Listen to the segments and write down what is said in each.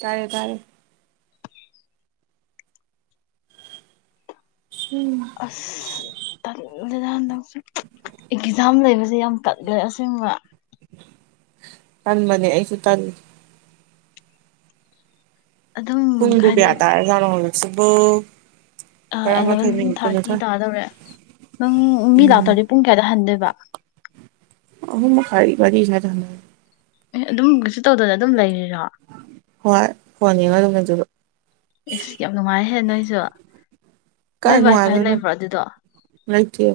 ꯇꯥꯔꯦ ꯇꯥꯔꯦ ꯑꯁ ꯇꯜ ꯍꯟꯗꯛ ꯑꯦꯛꯖꯥꯝ ꯂꯩꯕꯁꯦ ꯌꯥꯝ ꯇꯜꯂ‌ꯦ ꯑꯁꯦꯡꯕ ꯇꯟꯕꯅꯦ ꯑꯩꯁꯨ ꯇꯜꯂꯤ ꯑꯗꯨꯝ ꯄꯨꯡꯕꯨ ꯍꯥꯏꯗꯤ ꯀꯌꯥ ꯇꯥꯔꯖꯥꯠꯅ‌ꯣ ꯍꯧ ꯁꯤꯕꯣ ꯑꯦꯂꯚꯦꯟ ꯊꯥꯔꯇꯤ ꯇꯥꯗꯧꯔꯦ ꯅꯪ ꯃꯤ ꯎꯝ ꯂꯥꯛꯇ꯭ꯔꯗꯤ ꯄꯨꯡ ꯀꯌꯥꯗ ꯍꯟꯗꯣꯏꯕ ꯐꯔꯤ ꯋꯥꯔꯤ ꯑꯦ ꯑꯗꯨꯝ ꯀꯩꯁꯨ ꯇꯧꯗꯅ ꯑꯗꯨꯝ ꯂꯩꯔꯦ ꯔ‌ꯣ ꯍꯣꯏ ꯐꯣꯟ ꯌꯦꯡꯉ ꯑꯗꯨꯝ ꯂꯩꯖꯕ ꯏꯁ ꯌꯥꯝ ꯅꯨꯡꯉꯥꯏꯍꯦ ꯅꯣꯏꯁꯨ ꯅꯣꯏ ꯀꯥꯏ ꯋꯥꯏ ꯐꯥꯏ ꯅꯨꯡꯉꯥꯏꯕꯅꯣ ꯂꯩꯕ꯭ꯔꯣ ꯑꯗꯨꯗꯣ ꯂꯩꯇꯦ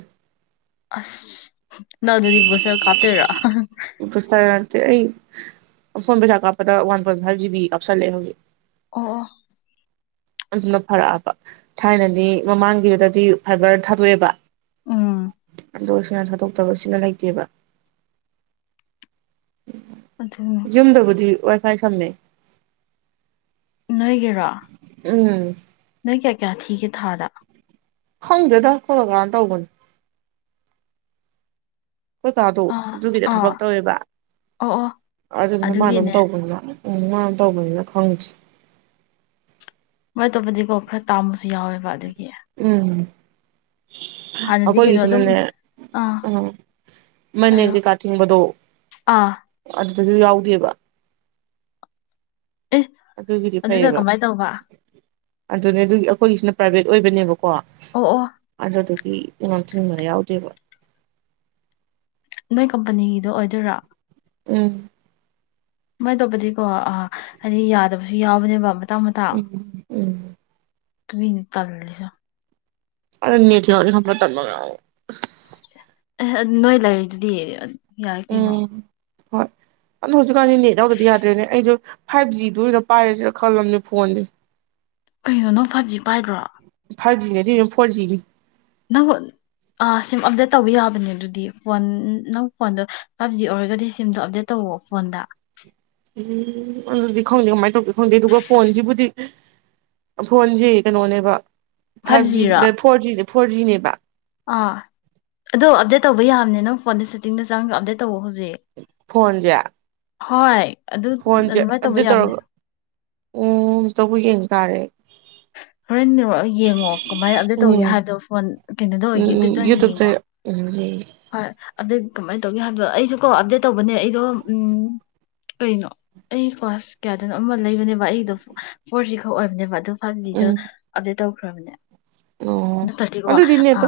ꯑꯁ ꯅꯪ ꯑꯗꯨꯗꯤ ꯕꯨꯁꯇꯔ ꯀꯥꯞꯇ‌ꯣꯏꯔ‌ꯣ ꯕꯨꯁꯇꯔ ꯅꯠꯇ‌ꯣ ꯑꯩ ꯐꯣꯟ ꯄꯩꯁꯥ ꯀꯥꯞꯄꯗ ꯋꯥꯟ ꯄꯣꯏꯟ ꯐꯥꯏꯚ ꯖꯤꯕꯤ ꯀꯥꯞꯁꯤꯜꯂ‌ꯦ ꯍꯧꯖꯤꯛ ꯑꯣ ꯑꯣ ꯌꯥꯝ ꯑꯗꯨꯅ ꯐꯔꯛꯑꯕ ꯊꯥꯏꯅꯗꯤ ꯃꯃꯥꯡꯒꯤꯗꯨꯗꯗꯤ ꯐꯥꯏꯕꯔ ꯊꯥꯗꯣꯛꯑꯦꯕ ꯎꯝ ꯗꯣꯁꯤꯅ ꯊꯥꯗꯣꯛꯇꯕꯁꯤꯅ ꯂꯩꯇꯦꯕ ꯑꯗꯨꯅꯦ ꯌꯨꯝꯗꯕꯨꯗꯤ ꯋꯥꯏ ꯐꯥꯏ ꯁꯝꯃ‌ꯦ ꯅ‌ꯣꯏꯒꯤꯔ‌ꯣ ꯎꯝ ꯅꯪ ꯀꯌꯥ ꯀꯌꯥ ꯊꯤꯒ‌ꯦ ꯊꯥꯗ ꯈꯪꯗ‌ꯦꯗꯥ ꯈ‌ꯣꯏ ꯀꯥꯀꯥꯅ ꯇꯧꯕꯅꯤ ꯀꯣꯏꯀꯥꯗꯣ ꯑꯥ ꯑꯗꯨꯒꯤꯗ ꯑꯥ ꯊꯕꯛ ꯇꯧꯋꯦꯕ ꯑꯣ ꯑꯣ ꯑꯗꯨꯗꯨꯅ ꯃꯥ ꯑꯗꯨꯝ ꯑꯗꯨꯒꯤꯅꯦ ꯇꯧꯕꯅꯤꯅ ꯎꯝ ꯃꯥ ꯇꯧꯕꯅꯤꯅ ꯈꯪꯁꯤꯦ ꯃꯣꯏ ꯇꯕꯨꯗꯤ ꯀꯣ ꯈꯔ ꯇꯥꯃꯨ ꯨ ꯌꯥꯎꯋꯦꯕ ꯑꯗꯨꯒꯤ ꯎꯝ ꯍꯥꯟꯅꯗꯤ ꯀꯩꯅꯣ ꯑꯗꯨꯝ ꯑꯩꯈꯣꯏꯒꯤꯁꯤꯅꯅꯦ ꯑꯥ ꯑ ꯍꯥꯏꯌꯣ ꯃꯅꯦꯦꯟ ꯀꯩꯀꯥ ꯊꯤꯡꯕꯗꯣ ꯑꯥ ꯑꯗꯨꯁꯨ ꯌꯥꯎꯗꯦꯕ ꯑꯦ ꯑꯗꯨꯒꯤꯗꯤ ꯑꯗꯨꯗ ꯐꯩꯌꯦꯕ ꯀꯃꯥꯏꯅ ꯇꯧꯕ ꯑꯗꯨꯅꯦ ꯑꯗꯨꯒꯤ ꯑꯩꯈꯣꯏꯒꯤꯁꯤꯅ ꯄ꯭ꯔꯥꯏꯚꯦꯠ ꯑꯣꯏꯕꯅꯦꯕꯀꯣ ꯀꯣ ꯑꯣ ꯑꯣ ꯑꯗꯨꯗꯤ ꯀ ꯊ ꯃꯔꯦꯎꯗꯕ ꯅꯣꯏ ꯀꯝꯄꯅꯤꯒꯤꯗꯣ ꯑꯣꯏꯗꯣꯏꯔꯥ ꯎꯝ ꯁꯨꯃꯥꯏꯅ ꯇꯧꯕꯗꯤꯀꯣ ꯑ ꯍꯥꯏꯗꯤ ꯌꯥꯗꯕꯁꯨ ꯌꯥꯎꯕꯅꯦꯕ ꯎꯝ ꯎꯝ ꯇꯅꯤ ꯇꯜ ꯂꯩꯁ ꯑ ꯊꯃꯉ ꯑꯦ ꯑꯗꯨ ꯅꯣꯏ ꯂꯥꯏꯔꯤꯛꯗꯨꯗꯤ ꯌꯥꯏ ꯀꯩꯅꯣ ꯎꯝ ꯍꯣꯏ ꯑꯗꯣ ꯍꯧꯖꯤꯛꯀꯥꯟꯗꯤ ꯅꯦꯠ ꯌꯥꯎꯗꯗꯤ ꯌꯥꯗ꯭ꯔꯦꯅꯦ ꯑꯩꯁꯨ ꯐꯥꯏꯚ ꯖꯤꯗꯨ ꯑꯣꯏꯅ ꯄꯥꯏꯔꯁꯤꯔꯥ ꯈꯜꯂꯝꯕꯅꯦ ꯐꯣꯟꯗꯤꯦ ꯀꯩꯅꯣꯅꯣ ꯐꯥꯏꯚꯖꯤ ꯄꯥꯏꯕ꯭ꯔꯣ ꯐꯣꯔꯖꯤꯒꯤ ꯅꯪ ꯁꯤꯝ ꯑꯞꯗꯦꯠ ꯇꯧꯕ ꯌꯥꯕꯅꯦ ꯑꯗꯨꯗꯤ ꯐꯣꯟ ꯅꯪ ꯐꯣꯟꯗꯣ ꯐꯥꯏꯚ ꯖꯤ ꯑꯣꯏꯔꯒꯗꯤ ꯁꯤꯝꯗꯣ ꯑꯞꯗꯦꯠ ꯇꯧꯋꯑꯣ ꯐꯣꯟꯗ ꯎꯝ ꯑꯗꯨꯗꯤ ꯈꯪꯗꯦ ꯀꯃꯥꯏꯅ ꯇꯧꯒꯦ ꯈꯪꯗꯦ ꯑꯗꯨꯒ ꯐꯣꯟꯁꯤꯕꯨꯗꯤ ꯐꯣꯟꯁꯤ ꯀꯩꯅꯣꯅꯦꯕ ꯐꯥꯏꯚ ꯖꯤ ꯐꯣꯔꯖꯤ ꯐꯣꯔꯖꯤꯅꯦꯕ ꯑꯥ ꯑꯗꯣ ꯑꯞꯗꯦꯠ ꯇꯧꯕ ꯌꯥꯕꯅꯦ ꯅꯪ ꯐꯣꯟꯗ ꯆ ꯗ ꯆꯥꯡ ꯑꯗꯨꯗ ꯇ ꯍꯣ ꯐꯣꯟꯁꯦ ꯍꯣꯏ ꯑꯗꯨ ꯐꯣꯟꯁꯦ ꯑꯗꯨꯃꯥꯏꯅ ꯇꯧꯕ ꯑꯝꯇ ꯌꯥꯕꯅꯦ ꯇꯧꯔꯒ ꯎꯝ ꯑ ꯇꯧꯕ ꯌꯦꯡ ꯇꯥꯔꯦ ꯍꯣꯔꯦꯟꯔ ꯌꯦꯡꯉꯣ ꯀꯃꯥꯏꯅ ꯑꯞꯗꯦꯠ ꯇꯧꯒꯦ ꯎꯝ ꯍꯥꯏꯕꯗꯣ ꯐꯣꯟ ꯀꯩꯅꯣꯗ ꯎꯝ ꯑꯣꯏꯒꯦ ꯎꯝ ꯇꯇꯔ ꯑꯣꯏꯅ ꯌꯦꯡꯉꯣ ꯌꯨꯇꯨꯕꯇ ꯎꯝ ꯌꯦꯡꯒꯦ ꯍꯣꯏ ꯑꯗꯩ ꯀꯃꯥꯏꯅ ꯇꯧꯒꯦ ꯍꯥꯏꯕꯗꯣ ꯑꯩꯁꯨ ꯀꯣ ꯑꯞꯗꯦꯠ ꯇꯧꯕꯅꯦ ꯑꯩꯗꯣ ꯀꯩꯅꯣ ꯑꯩ ꯀ꯭ꯂꯥꯁ ꯀꯌꯥꯗꯅꯣ ꯑꯃ ꯂꯩꯕꯅꯦꯕ ꯑꯩꯗꯣ ꯐꯣꯔꯁꯤ ꯈꯛ ꯑꯣꯏꯕꯅꯦꯕ ꯑꯗꯣ ꯍꯥꯟꯖꯤꯗ ꯎꯝ ꯑꯗ ꯇꯧ ꯈꯈ꯭ꯔꯕꯅꯦ ꯑꯣ ꯑꯗꯨꯗꯤ ꯅꯦꯠꯇꯣ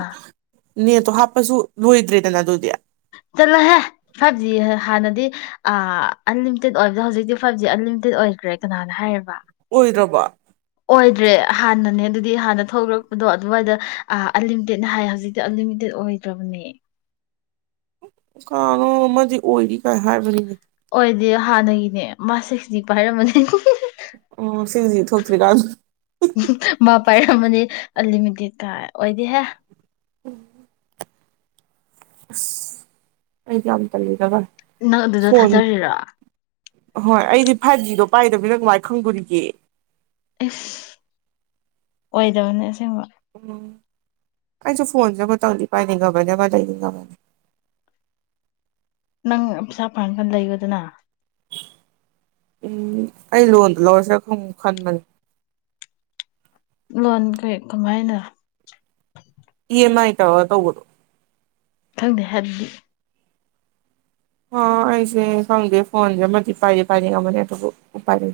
ꯅꯦꯠꯇꯣ ꯍꯥꯞꯄꯁꯨ ꯍꯨꯣꯏꯗ꯭ꯔꯦ ꯅ ꯑꯗꯨꯗꯌꯥ ꯆꯂ ꯍꯦ ꯐꯕꯖꯤ ꯍꯥꯟꯅ ꯍꯥꯏꯗꯤ ꯑꯟꯂꯤꯃꯤꯇꯦꯠ ꯑꯣꯏꯕꯗꯣ ꯍꯧꯖꯤꯛꯇꯤ ꯐꯥꯏꯚ ꯖꯤ ꯑꯟꯂꯤꯃꯤꯇꯦꯠ ꯑꯣꯏꯈ꯭ꯔꯦ ꯀꯅꯥꯅ ꯍꯥꯏꯔꯤꯕ ꯑꯣꯏꯗꯔꯕ ꯑꯣꯏꯗ꯭ꯔꯦ ꯍꯥꯟꯅꯅꯦ ꯑꯗꯨꯗꯤ ꯍꯥꯟꯅ ꯊꯣꯛꯂꯛꯄꯗꯣ ꯑꯗꯨꯋꯥꯏꯗ ꯑꯟꯂꯤꯃꯤꯇꯦꯠꯅ ꯍꯥꯏ ꯍꯧꯖꯤꯛꯇꯤ ꯑꯟꯂꯤꯃꯤꯇꯦꯠ ꯑꯣꯏꯗ꯭ꯔꯕꯅꯦ ꯀꯥꯅꯣ ꯑꯃꯗꯤ ꯑꯣꯏꯔꯤ ꯀꯥꯏ ꯍꯥꯏꯕꯅꯤꯅꯦ ꯑꯩꯈꯣꯏꯗꯤ ꯍꯥꯟꯅꯒꯤꯅꯦ ꯃꯥ ꯁꯤꯛꯁꯇꯤ ꯄꯥꯏꯔꯝꯃꯅꯤ ꯎꯝ ꯁꯤꯔꯤꯖꯤ ꯁꯇ꯭ꯔꯤꯀꯥꯜ ꯄꯥꯏꯔꯝꯃꯅꯤ ꯑꯂꯤꯃꯗꯤ ꯀꯥꯏ ꯑꯣꯏꯗꯤꯍꯦ ꯎꯝ ꯑꯩ ꯌꯥꯝꯝ ꯇ ꯂꯩꯒꯕ ꯅꯪ ꯑꯗꯨꯗ ꯊꯥꯖꯔꯤꯔ ꯍꯣꯏ ꯑꯩꯗꯤ ꯐꯥꯏꯚ ꯖꯤꯗꯣ ꯄꯥꯏꯗꯕꯤꯅ ꯉꯥꯏ ꯈꯪꯗꯣꯔꯤꯒꯦ ꯑꯦꯁ ꯑꯣꯏꯗꯕꯅꯦ ꯑꯁꯦꯡꯕ ꯎꯝ ꯑꯩꯁꯨ ꯐꯣꯟꯁꯦ ꯃꯇꯝꯗꯤ ꯄꯥꯏꯅꯤꯡꯉꯕꯅꯦꯕ ꯂꯩ ꯅꯤꯡꯉꯕꯅꯤ ꯅꯪ ꯄꯩꯁꯥ ꯄꯥꯡꯒꯥꯟ ꯂꯩꯕꯗꯅ ꯎꯝ ꯑꯩ ꯂꯣꯟꯗ ꯂꯧꯔꯁꯤ ꯈꯟꯕꯅꯤ ꯂꯣꯟ ꯀꯩ ꯀꯃꯥꯏꯅ ꯥꯏ ꯇ ꯇꯧꯕꯣ ꯈꯪꯗꯦ ꯍꯥꯏꯗꯤ ꯍ ꯑꯩꯁꯦ ꯐꯪꯗꯦ ꯐꯣꯟ ꯃꯗꯤ ꯄꯥꯏꯔꯤꯦ ꯄꯥꯏꯔ ꯉꯃꯅꯦ ꯎ ꯄꯥꯏꯔ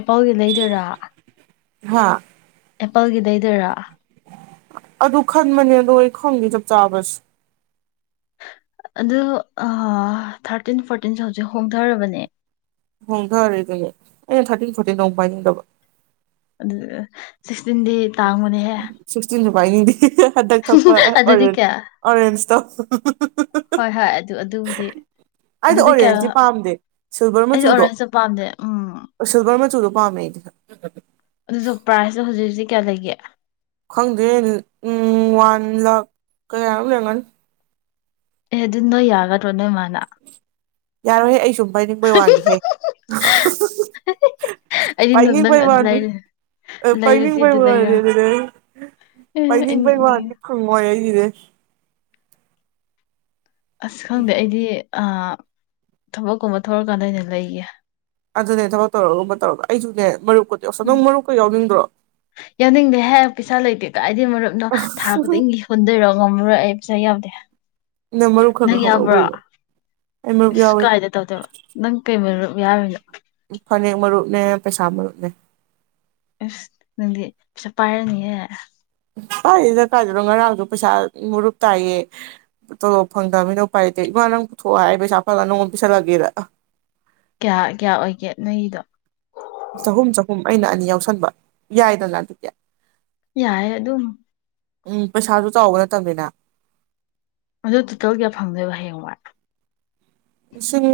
ꯏ ꯄꯥꯎꯒꯤ ꯂꯩꯗꯣꯏꯔꯥ ꯍꯥ ꯑꯦꯄꯜꯒꯤꯗꯗꯣꯏꯔꯥ ꯑꯗꯨ ꯈꯟꯕꯅꯦ ꯑꯗꯣ ꯑꯩ ꯈꯪꯉꯦ ꯆꯞ ꯆꯥꯕꯁ ꯑꯗꯨ ꯊꯥꯔꯇꯤꯟ ꯐꯣꯔꯇꯤꯟꯁꯦ ꯍꯧꯖꯤꯛ ꯍꯣꯡꯊꯔꯕꯅꯦ ꯍꯣꯡꯊꯔꯦ ꯑꯗꯨꯅꯦ ꯑꯩꯅ ꯊꯥꯔꯇꯤꯟ ꯐꯣꯔꯇꯤꯟ ꯅꯣꯡ ꯄꯥꯏꯅꯤꯡꯗꯕ ꯑꯗꯨ ꯆꯤꯟꯗꯤ ꯇꯥꯡꯕꯅꯦꯍꯦ ꯃꯗꯤ ꯍꯟꯗꯛ ꯊꯛꯄ ꯑꯗꯨꯗꯤ ꯑꯣꯔꯦꯟ ꯀꯌꯥ ꯑꯣꯔꯦꯟꯖꯇꯣ ꯍꯣꯏ ꯍꯣꯏ ꯑꯗꯨ ꯑꯗꯨꯕꯨꯗꯤ ꯑꯩꯗꯤ ꯑꯗꯨꯗꯤ ꯀꯌꯥ ꯑꯣꯔꯦꯟꯖꯇꯤ ꯄꯥꯝꯗꯦ ꯁꯤꯜꯚꯔ ꯑꯩꯗꯤ ꯃꯆꯨꯗꯣ ꯑꯣꯔꯦꯟꯖꯇꯣ ꯄꯥꯝꯗꯦ ꯎꯝ ꯁꯤꯜꯚꯔ ꯃꯆꯨꯗꯣ ꯋꯥ ꯃꯗꯨ ꯑꯗꯨꯖꯣꯄꯔꯁꯦ ꯍꯧꯖꯤꯛ ꯍꯧꯖꯤꯛ ꯀꯌꯥ ꯂꯩꯦ ꯈꯪꯗꯦ ꯋꯥꯟ ꯂꯈ ꯀꯌꯥꯔꯨꯛ ꯌꯥꯡꯒꯅꯤ ꯑꯦ ꯑꯗꯨꯗꯣ ꯌꯥꯒꯗ꯭ꯔꯣ ꯅ ꯃꯥꯂ ꯌꯥꯔꯣꯏꯍꯦ ꯑꯩ ꯁꯨꯝ ꯄꯥꯏꯅꯤꯡꯕꯩ ꯋꯥꯅꯤꯍꯦ ꯑꯩꯗꯤ ꯅ- ꯅꯪ ꯄꯥꯏꯅꯤꯡꯕꯩ ꯑꯗꯨ ꯋꯥꯅꯤ ꯂꯩꯔꯦ ꯂꯩꯔꯗꯤ ꯄꯥꯏꯅꯤꯡꯕꯣꯏ ꯑꯗꯨ ꯋꯥꯅꯤ ꯂꯩꯔ ꯑꯗꯨꯗꯩ ꯑꯩ ꯑꯦ ꯑꯩ ꯄꯥꯏꯅꯤꯡꯕꯩ ꯋꯥꯅꯤ ꯅꯣꯛꯅꯤꯡꯉꯦ ꯈꯪꯉꯣꯏ ꯑꯩ ꯦ [unintelligible] ꯑꯁ ꯈꯪꯗꯦ ꯑꯩꯗꯤ ꯑ ꯊꯕꯛꯀꯨꯝꯕ ꯊꯣꯛꯂꯀꯥꯟꯗ ꯑꯩꯅ ꯂꯩꯌꯦꯦ ꯑꯗꯨꯅꯦ ꯊꯕꯛ ꯇꯧꯔꯒꯨꯝꯕ ꯇꯧꯔꯒ ꯑꯩꯁꯨꯅꯦ ꯃꯔꯨꯞ ꯎꯝ ꯌꯥꯅꯤꯡꯗꯦ ꯍꯥꯏ ꯄꯩꯁꯥ ꯂꯩꯇꯦ ꯀꯥꯏꯗꯒꯤ ꯃꯔꯨꯞꯅꯣ ꯊꯥ ꯈꯨꯗꯤꯡꯒꯤ ꯍꯨꯟꯗꯣꯏꯔꯣ ꯉꯝꯃꯨꯔꯦꯕ ꯄꯩꯁꯥ ꯌꯥꯎꯗꯦ ꯃꯔꯨꯞ ꯈꯔ ꯅꯪ ꯈꯔ ꯍꯧꯔꯛꯎ ꯌꯥꯎꯕ꯭ꯔꯣ ꯀꯩꯅꯣ ꯑꯩ ꯃꯔꯨꯞ ꯏꯁ ꯌꯥꯎꯋꯤ ꯀꯥꯏꯗ ꯇꯧꯗꯣꯏꯕ ꯅꯪ ꯀꯩ ꯃꯔꯨꯞ ꯕꯤ ꯌꯥꯎꯔꯤꯕ ꯐꯅꯦꯛ ꯃꯔꯨꯞꯅꯦ ꯄꯩꯁꯥ ꯃꯔꯨꯞꯅꯦ ꯏꯁ ꯅꯪꯗꯤ ꯄꯩꯁꯥ ꯄꯥꯏꯔꯅꯤꯌꯦ ꯄꯥꯏꯗꯦꯗ ꯀꯥꯔꯗꯨꯗꯣ ꯉꯔꯥꯡꯁꯨ ꯄꯩꯁꯥ ꯃꯨꯔꯨꯞ ꯇꯥꯏꯌꯦ ꯇꯣꯂꯣꯞ ꯐꯪꯗꯕ ꯃꯤꯅꯧ ꯄꯥꯏꯔꯗꯦ ꯏꯃꯥ ꯅꯪ ꯄꯨꯊꯣꯛꯑꯣ ꯍꯥꯏ ꯄꯩꯁꯥ ꯐꯖꯂ ꯅꯪꯉꯣꯟꯗ ꯄꯤꯁꯜꯂꯒꯦꯗ ꯀꯌꯥ ꯀꯌꯥ ꯑꯣꯏꯒꯦ ꯅꯣꯏꯒꯤꯗꯣ ꯆꯍꯨꯝ ꯆꯍꯨꯝ ꯑꯩꯅ ꯑꯅꯤ ꯌꯥꯎꯁꯟꯕ ꯌꯥꯏꯗꯅ ꯑꯗꯨꯗꯤ ꯌꯥꯏꯌꯦ ꯑꯗꯨꯝ ꯎꯝ ꯄꯩꯁꯥꯁꯨ ꯆꯥꯎꯕ ꯅꯠꯇꯝꯅꯤꯅ ꯑꯗꯨ ꯇꯣꯇꯦꯜ ꯀꯌꯥ ꯐꯪꯗꯣꯏꯕ ꯍꯥꯌꯦꯡ ꯋꯥꯏ ꯂꯤꯁꯤꯡ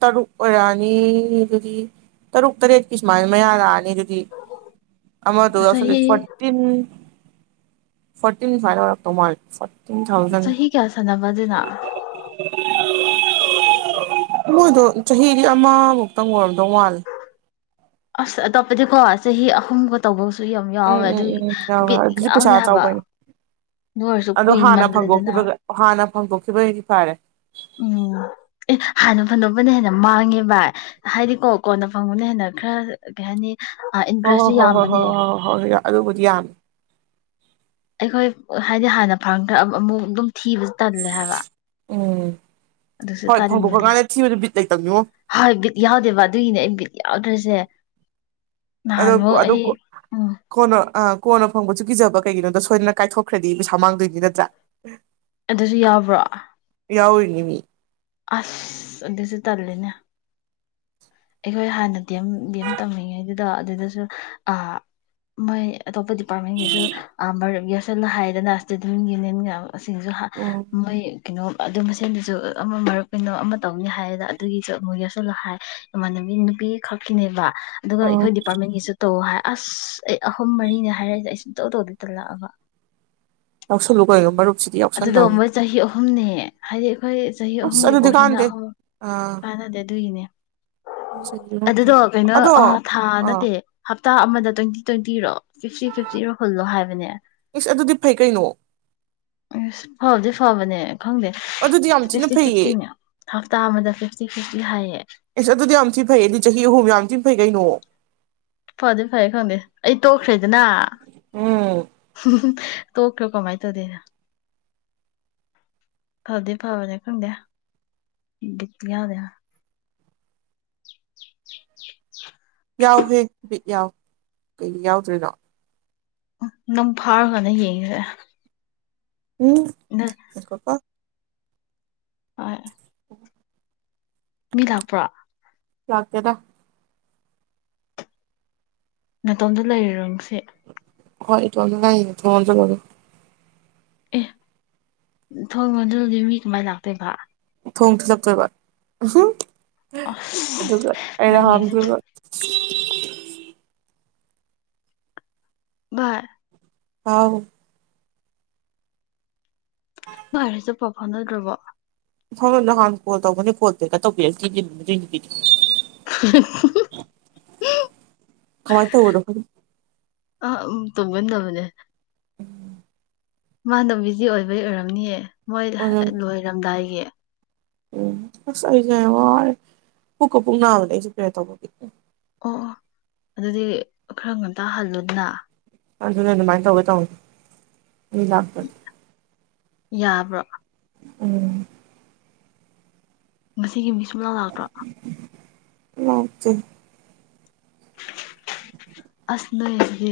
ꯇꯔꯨꯛ ꯑꯣꯏꯔꯛꯑꯅꯤ ꯑꯗꯨꯗꯤ ꯇꯔꯨꯛ ꯇꯔꯦꯠꯀꯤ ꯁꯨꯃꯥꯏꯅ ꯃꯌꯥ ꯂꯛꯑꯅꯤ ꯑꯗꯨꯗꯤ ꯑꯃꯗꯨꯒ ꯆꯍꯤ ꯌꯥꯎꯁꯜꯂꯗꯤ ꯐꯣꯔꯇꯤꯟ ꯐꯣꯔꯇꯤꯟ ꯁꯨꯃꯥꯏ ꯑꯣꯏꯔꯛꯇꯧ ꯃꯜꯂꯤ ꯐꯣꯔ ꯆꯍꯤ ꯀꯌꯥ ꯁꯅꯕ ꯑꯗꯨꯅ [inaudible] ꯃꯣꯏꯗꯣ ꯆꯍꯤꯗꯤ ꯑꯃꯃꯨꯛꯇꯪ ꯑꯣꯏꯔꯝꯗꯧ ꯃꯥꯜꯂꯦ ꯑꯁ ꯑꯇꯣꯞꯄꯗꯤꯀꯣ ꯆꯍꯤ ꯑꯍꯨꯝꯒ ꯇꯧꯕꯁꯨ ꯌꯥꯝ ꯎꯝ ꯌꯥꯎꯋꯦ ꯎꯝ ꯑꯗꯨꯒꯤ ꯎꯝ ꯌꯥꯎꯋꯦ ꯕꯤꯠ ꯑꯗꯨꯖꯤ ꯌꯥꯎꯗꯦ ꯄꯩꯁꯥ ꯍꯥꯏꯕ ꯆꯥꯎꯕꯩꯅꯦ ꯑꯗꯨ ꯑꯣꯏꯔꯁꯨ ꯑꯗꯣ ꯍꯥꯟꯅ ꯀꯨꯏꯃꯜꯂꯦꯗꯅ ꯐꯪꯗꯣꯛꯈꯤꯕꯒ ꯍꯥꯟꯅ ꯐꯪꯗꯣꯛꯈꯤꯕꯩꯗꯤ ꯐꯥꯔꯦ ꯎꯝ ꯍꯣꯏ ꯍꯣꯏ ꯏꯟꯇꯔꯦꯁꯁꯨ ꯍꯣꯏ ꯍꯣꯏ ꯌꯥꯝꯕꯅꯦ ꯍꯣꯏ ꯍꯣꯏ ꯍꯣꯏꯕ ꯑꯗꯨꯕꯨꯗꯤ ꯌꯥꯝꯃꯤ ꯑꯩꯈꯣꯏ ꯍꯥꯏꯗꯤ ꯍꯥꯟꯅ ꯐꯪꯈ꯭ꯔꯥ ꯑꯃꯨꯛ ꯑꯃꯨꯛ ꯑꯗꯨꯝ ꯊꯤꯕꯁꯦ ꯇꯜꯂꯦ ꯍꯥꯏꯕ ꯎꯝ ꯑꯗꯨꯁꯨ ꯍꯣꯏ ꯐꯪꯗꯣꯛꯈ꯭ꯔ ꯇꯟꯕꯅꯦ ꯀꯥꯟꯗ ꯊꯤꯕꯗ ꯕꯤꯠ ꯂꯩꯇꯕꯅꯤꯉꯣ ꯍꯣꯏ ꯕꯤꯠ ꯌꯥꯎꯗꯦꯕ ꯑꯗꯨꯒꯤꯅꯦ ꯑꯩꯅ ꯕꯤꯠ ꯌꯥꯎꯗ꯭ꯔꯤꯖꯦ ꯑꯗꯨꯀꯣ ꯑꯗꯨꯀꯣ ꯀꯣꯟꯅ ꯑꯥ ꯀꯣꯟꯅ ꯐꯪꯕꯁꯨꯨ ꯀꯤꯖꯕ ꯀꯩꯒꯤꯅꯣꯗ ꯁꯣꯏꯗꯅ ꯀꯥꯏꯊꯣꯛꯈ꯭ꯔꯗꯤ ꯄꯩꯁꯥ ꯃꯥꯡꯗꯣꯏꯅꯤ ꯅꯠꯇ꯭ꯔꯥ ꯑꯗꯨꯁꯨ ꯌꯥꯕ꯭ꯔꯣ ꯌꯥꯎꯋꯤꯅꯦ ꯃꯤ ꯑꯁ ꯑꯗꯨꯁꯨ ꯇꯜꯂꯦ ꯑꯇꯣꯞꯄ ꯗꯤꯄꯥꯔ꯭ꯠꯃꯦꯟꯇꯀꯤꯁꯨ ꯑꯥ ꯃꯔꯨꯞ ꯌꯦꯁ ꯁꯟꯅ ꯍꯥꯏꯌꯦꯗꯅ ꯁ꯭ꯇꯨꯗꯤꯟꯇ ꯌꯨꯅꯤꯌꯟꯒ ꯁꯤꯡꯖꯨꯍꯥ ꯎꯝ ꯃꯣꯏ ꯀꯩꯅꯣ ꯑꯗꯨ ꯃꯁꯦꯟꯗꯨꯁꯨ ꯑꯃ ꯃꯔꯨꯞ ꯀꯩꯅꯣ ꯑꯃ ꯇꯧꯅꯤ ꯍꯥꯏꯕꯗ ꯑꯗꯨꯒꯤꯁꯨ ꯃꯣꯏꯒꯁꯨ ꯅꯍꯥꯏ ꯏꯃꯥꯟꯅꯕꯤ ꯅꯨꯄꯤ ꯈꯛꯀꯤꯅꯦꯕ ꯑꯗꯨꯒ ꯎꯝ ꯑꯩꯈꯣꯏ ꯗꯤꯄꯥꯔꯠꯃꯦꯟꯇꯒꯤꯁꯨ ꯇꯧꯋꯣ ꯍꯥꯏ ꯑꯁ ꯑꯩ ꯑꯍꯨꯝ ꯃꯔꯤꯅꯦ ꯍꯥꯏꯔꯛ ꯏꯁꯦ ꯑꯩ ꯁꯨꯡꯇꯧ ꯇꯧꯗꯦ ꯇꯜꯂꯛꯑꯕ ꯌꯥꯎ ꯁꯜꯂꯨ ꯀꯩꯅꯣ ꯃꯔꯨꯞ ꯑꯗꯨꯗꯣ ꯃꯣꯏ ꯆꯍꯤ ꯑꯍꯨꯝꯅꯦ ꯍꯥꯏ ꯑꯩꯈꯣꯏ ꯆꯍꯤ ꯑꯁ ꯑꯍꯨꯝꯒꯤ ꯑꯗꯨꯗꯤ ꯀꯣꯔꯁꯤꯅ ꯀꯥꯟꯗꯦ ꯑꯍꯨꯝ ꯑꯥ ꯀꯥꯟꯅꯗꯦ ꯑꯗꯨꯒꯤꯅꯦ ꯑꯗꯨꯗꯣ ꯀꯩꯅꯣ ꯑꯗꯣ ꯊꯥ ꯑꯥ ꯅꯠꯇꯦ ꯍꯇꯥ ꯑꯃꯗ ꯇ꯭ꯋꯦꯟꯇꯤ ꯇ꯭ꯋꯦꯟꯇꯤꯔꯣ ꯐꯤꯐꯇꯤ ꯐꯤꯐꯇꯤꯔꯣ ꯍꯨꯜꯂꯣ ꯍꯥꯏꯕꯅꯦ ꯏꯁ ꯑꯗꯨꯗꯤ ꯐꯩ ꯀꯩꯅꯣ ꯑꯁ ꯐꯕꯗꯤ ꯐꯕꯅꯦ ꯈꯪꯗꯦ ꯑꯗꯨꯗꯤ ꯌꯥꯝ ꯊꯤꯅ ꯐꯤꯐꯇꯤ ꯐꯩꯌꯦ ꯐꯤꯐꯇꯤꯅꯦ ꯍꯞꯇꯥ ꯑꯃꯗ ꯐꯤꯐꯇꯤ ꯐꯤꯐꯇꯤ ꯍꯥꯏꯌꯦ ꯀ ꯅꯣꯡ ꯐꯥꯗꯦ ꯐꯥꯌꯦꯦ ꯈꯪꯦ ꯑꯩ ꯇꯣ ꯈꯔꯩ ꯅ ꯎꯝ ꯇꯧ ꯀꯣ ꯀꯃꯥꯏ ꯇꯧꯗꯅ ꯐꯗ ꯐꯕꯅꯦ ꯈꯪꯗꯦ ꯌꯥꯗ [inaudible] ꯌꯥꯎꯍꯦ ꯕꯤꯠ ꯌꯥꯎ ꯀꯩ ꯌꯥꯎꯗ꯭ꯣꯏꯔꯤꯅꯣ ꯅꯪ ꯐꯥꯔꯒꯅ ꯌꯦꯡꯉꯁꯦ ꯎꯝ ꯍꯀꯣ ꯀꯣ ꯍ ꯃꯤ ꯂꯥꯛꯄ꯭ꯔꯣ ꯌꯥꯀꯦꯗ ꯅꯇꯣꯝꯗ ꯂꯩꯔꯔꯁꯤ ꯍꯣꯏ ꯇ ꯊ ꯃꯗ ꯑꯦ ꯊꯣꯡ ꯃꯗꯨꯗꯤ ꯃꯤ ꯀꯃꯥꯏꯅ ꯂꯥꯛꯇꯣꯏꯕ ꯊꯣꯡ ꯊꯂꯛꯄꯣꯏꯕ ꯎ ꯑꯗꯨꯒ ꯑꯁ ꯑꯩꯅ ꯅꯪꯒꯤꯁꯤꯗꯤ ꯍꯥꯝꯈꯤꯕ ꯚꯔ ꯑꯥꯎ ꯥꯏꯔꯁꯨ ꯄꯐꯅꯗ꯭ꯔꯕ ꯍ ꯅꯍꯥꯟ ꯀꯣꯜ ꯇꯧꯒꯅꯦ ꯈꯣꯠꯄꯦꯒ ꯇꯧꯕꯤꯦ ꯀꯃꯥꯏ ꯇ ꯑꯣꯗ ꯑ ꯇꯣꯡꯉꯗꯕꯅꯦꯦ ꯎꯝ ꯃꯥꯅꯣ ꯕꯤꯖꯤ ꯑꯣꯏꯕꯩ ꯑꯣꯏꯔꯝꯅꯤꯌꯦ ꯃꯣꯏ ꯑꯗꯨꯝ ꯂꯣꯏꯔꯝꯗꯥꯏꯒꯤ ꯎꯝ ꯑꯁ ꯑꯩꯁꯦ ꯋꯥꯔꯦ ꯄꯨꯀ ꯄꯨꯡ ꯅꯥꯕꯗ ꯑꯩꯁꯨꯦ ꯄ꯭ꯔꯦꯌꯔ ꯇꯧꯕꯒꯤ ꯑꯣ ꯑꯗꯨꯗꯤ ꯈꯔ ꯉꯝꯇ ꯍꯜꯂꯨꯗꯅ ꯑꯗꯨꯅꯦ ꯑꯗꯨꯃꯥꯏꯅ ꯇꯧꯒꯦ ꯇꯧꯕ ꯏꯂꯥꯄꯨꯔ ꯌꯥꯕ꯭ꯔꯣ ꯎꯝ ꯃꯁꯤꯒꯤ ꯃꯤꯁ ꯂ ꯂꯥꯛꯇ꯭ꯔ ꯑꯣꯆꯦ ꯑꯁ ꯅꯣꯏ ꯑꯗꯨꯗꯤ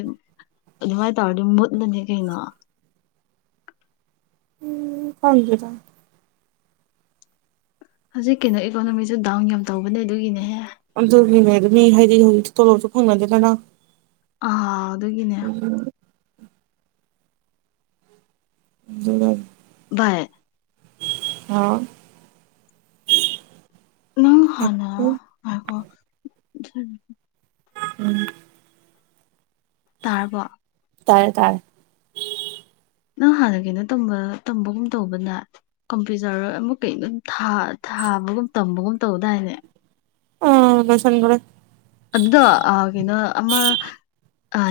ꯑꯗꯨꯃꯥꯏꯅ ꯇꯧꯔꯗꯤ ꯃꯨꯠꯂꯅꯤ ꯀꯩꯅꯣ ꯎꯝ ꯊꯖꯗ ꯍꯧꯖꯤꯛ ꯀꯩꯅꯣ ꯏꯀꯣꯅꯣꯃꯤꯁꯦ ꯗꯥꯎꯟ ꯌꯥꯝ ꯇꯧꯕꯅꯦ ꯑꯗꯨꯒꯤꯅꯦꯍꯦ ꯑꯗꯨꯒꯤꯅꯦꯃꯤ [unintelligible] ꯍꯥꯏꯗꯤ ꯍꯧꯖꯤꯛ ꯇꯣꯂꯣꯞꯁꯨ ꯐꯪꯅꯗꯦꯗꯅ ꯑ ꯑꯗꯨꯒꯤꯅꯦ ꯔꯔ [unintelligible] ꯕꯥꯏ ꯍꯥꯎ ꯅꯪ ꯍꯂ ꯍꯥꯏ [unintelligible] ꯎ ꯎꯝ ꯇꯥꯔꯕꯣ ꯇꯥꯔꯦ ꯇꯥꯔꯦ ꯅꯪ ꯍꯥꯟꯅ ꯀꯩꯅꯣ ꯇ ꯇꯝꯕꯒꯨꯝ ꯇꯧꯕꯅꯦ ꯀꯝꯄ꯭ꯌꯨꯇꯔ ꯑꯃꯨꯛ ꯀꯩꯅ ꯑꯗꯨꯝ ꯊꯥꯕꯒꯨꯝ ꯇꯝꯕꯒꯨꯝ ꯇꯧꯗꯥꯏꯅꯦ ꯑ ꯁꯟꯒꯔ ꯑꯗꯨꯗꯣ ꯀꯩꯅꯣ ꯑꯃ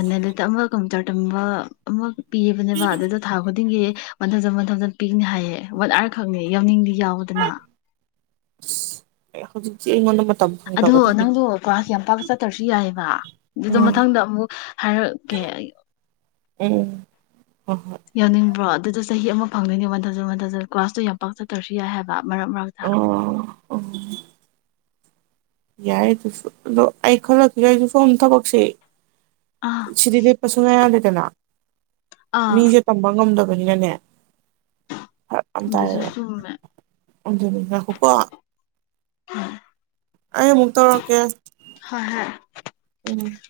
ꯅꯦꯂꯦꯠ ꯑꯃ ꯀꯝꯇꯔ ꯇꯝꯕ ꯑꯃ ꯄꯤꯑꯕꯅꯦꯕ ꯑꯗꯨꯗ ꯊꯥ ꯈꯨꯗꯤꯡꯒꯤ ꯃꯊ ꯆ ꯃꯊ ꯆꯅ ꯄꯤꯛꯅꯤ ꯍꯥꯏꯌꯦ ꯋꯥꯠ ꯑꯥꯔ ꯈꯛꯅꯤ ꯌꯥꯎꯅꯤꯡꯗꯤ ꯌꯥꯎꯗꯅ ꯍꯣꯖꯤ ꯃꯗ ꯑꯗꯣ ꯅꯪꯗꯣ ꯀꯋꯥ ꯌꯥꯝ ꯄ ꯑ ꯊꯔꯁꯤ ꯍꯥꯏꯕ ꯑꯗꯨꯗ ꯎꯝ ꯃꯊꯪꯗ ꯑꯃꯨꯛ ꯍꯥꯏꯔꯛꯀꯦ ꯎꯝ ꯍꯣꯏ ꯍꯣꯏ ꯌꯥꯎꯅꯤꯡꯕ꯭ꯔꯣ ꯑꯗꯨꯗ ꯆꯍꯤ ꯑꯃ ꯐꯪꯗꯣꯏꯅꯦ ꯃꯟꯊꯖꯟ ꯃꯟꯊꯖꯟ ꯀ꯭ꯂꯥꯁꯇꯣ ꯌꯥꯝ ꯄꯥꯛ ꯆꯠꯇ꯭ꯔꯁꯨ ꯌꯥꯏ ꯍꯥꯏꯕ ꯃꯔꯛ ꯃꯔꯛꯇ ꯑꯣ ꯌꯥꯏ ꯇꯨ ꯑꯈ ꯂ ꯀ ꯌꯥꯏ ꯇ ꯐꯣꯟꯣꯟ ꯊꯕꯛꯁꯦ ꯑꯥ ꯁꯤꯔꯤ ꯂꯩꯦ ꯄꯁꯅ ꯇꯠꯇꯅ [unintelligible] ꯑꯥ ꯃꯤꯁꯦ ꯇꯝꯕ ꯉꯝꯗꯕ ꯄꯨꯅꯦ ꯑꯗꯨꯖꯨ ꯆꯨꯝꯃꯦ ꯍꯧꯖ ꯂꯩꯖ ꯀꯀ [unintelligible] ꯎ ꯑꯩ ꯃꯨ ꯇꯧꯔꯛꯀꯦ ꯍ ꯍꯥ ꯎꯝ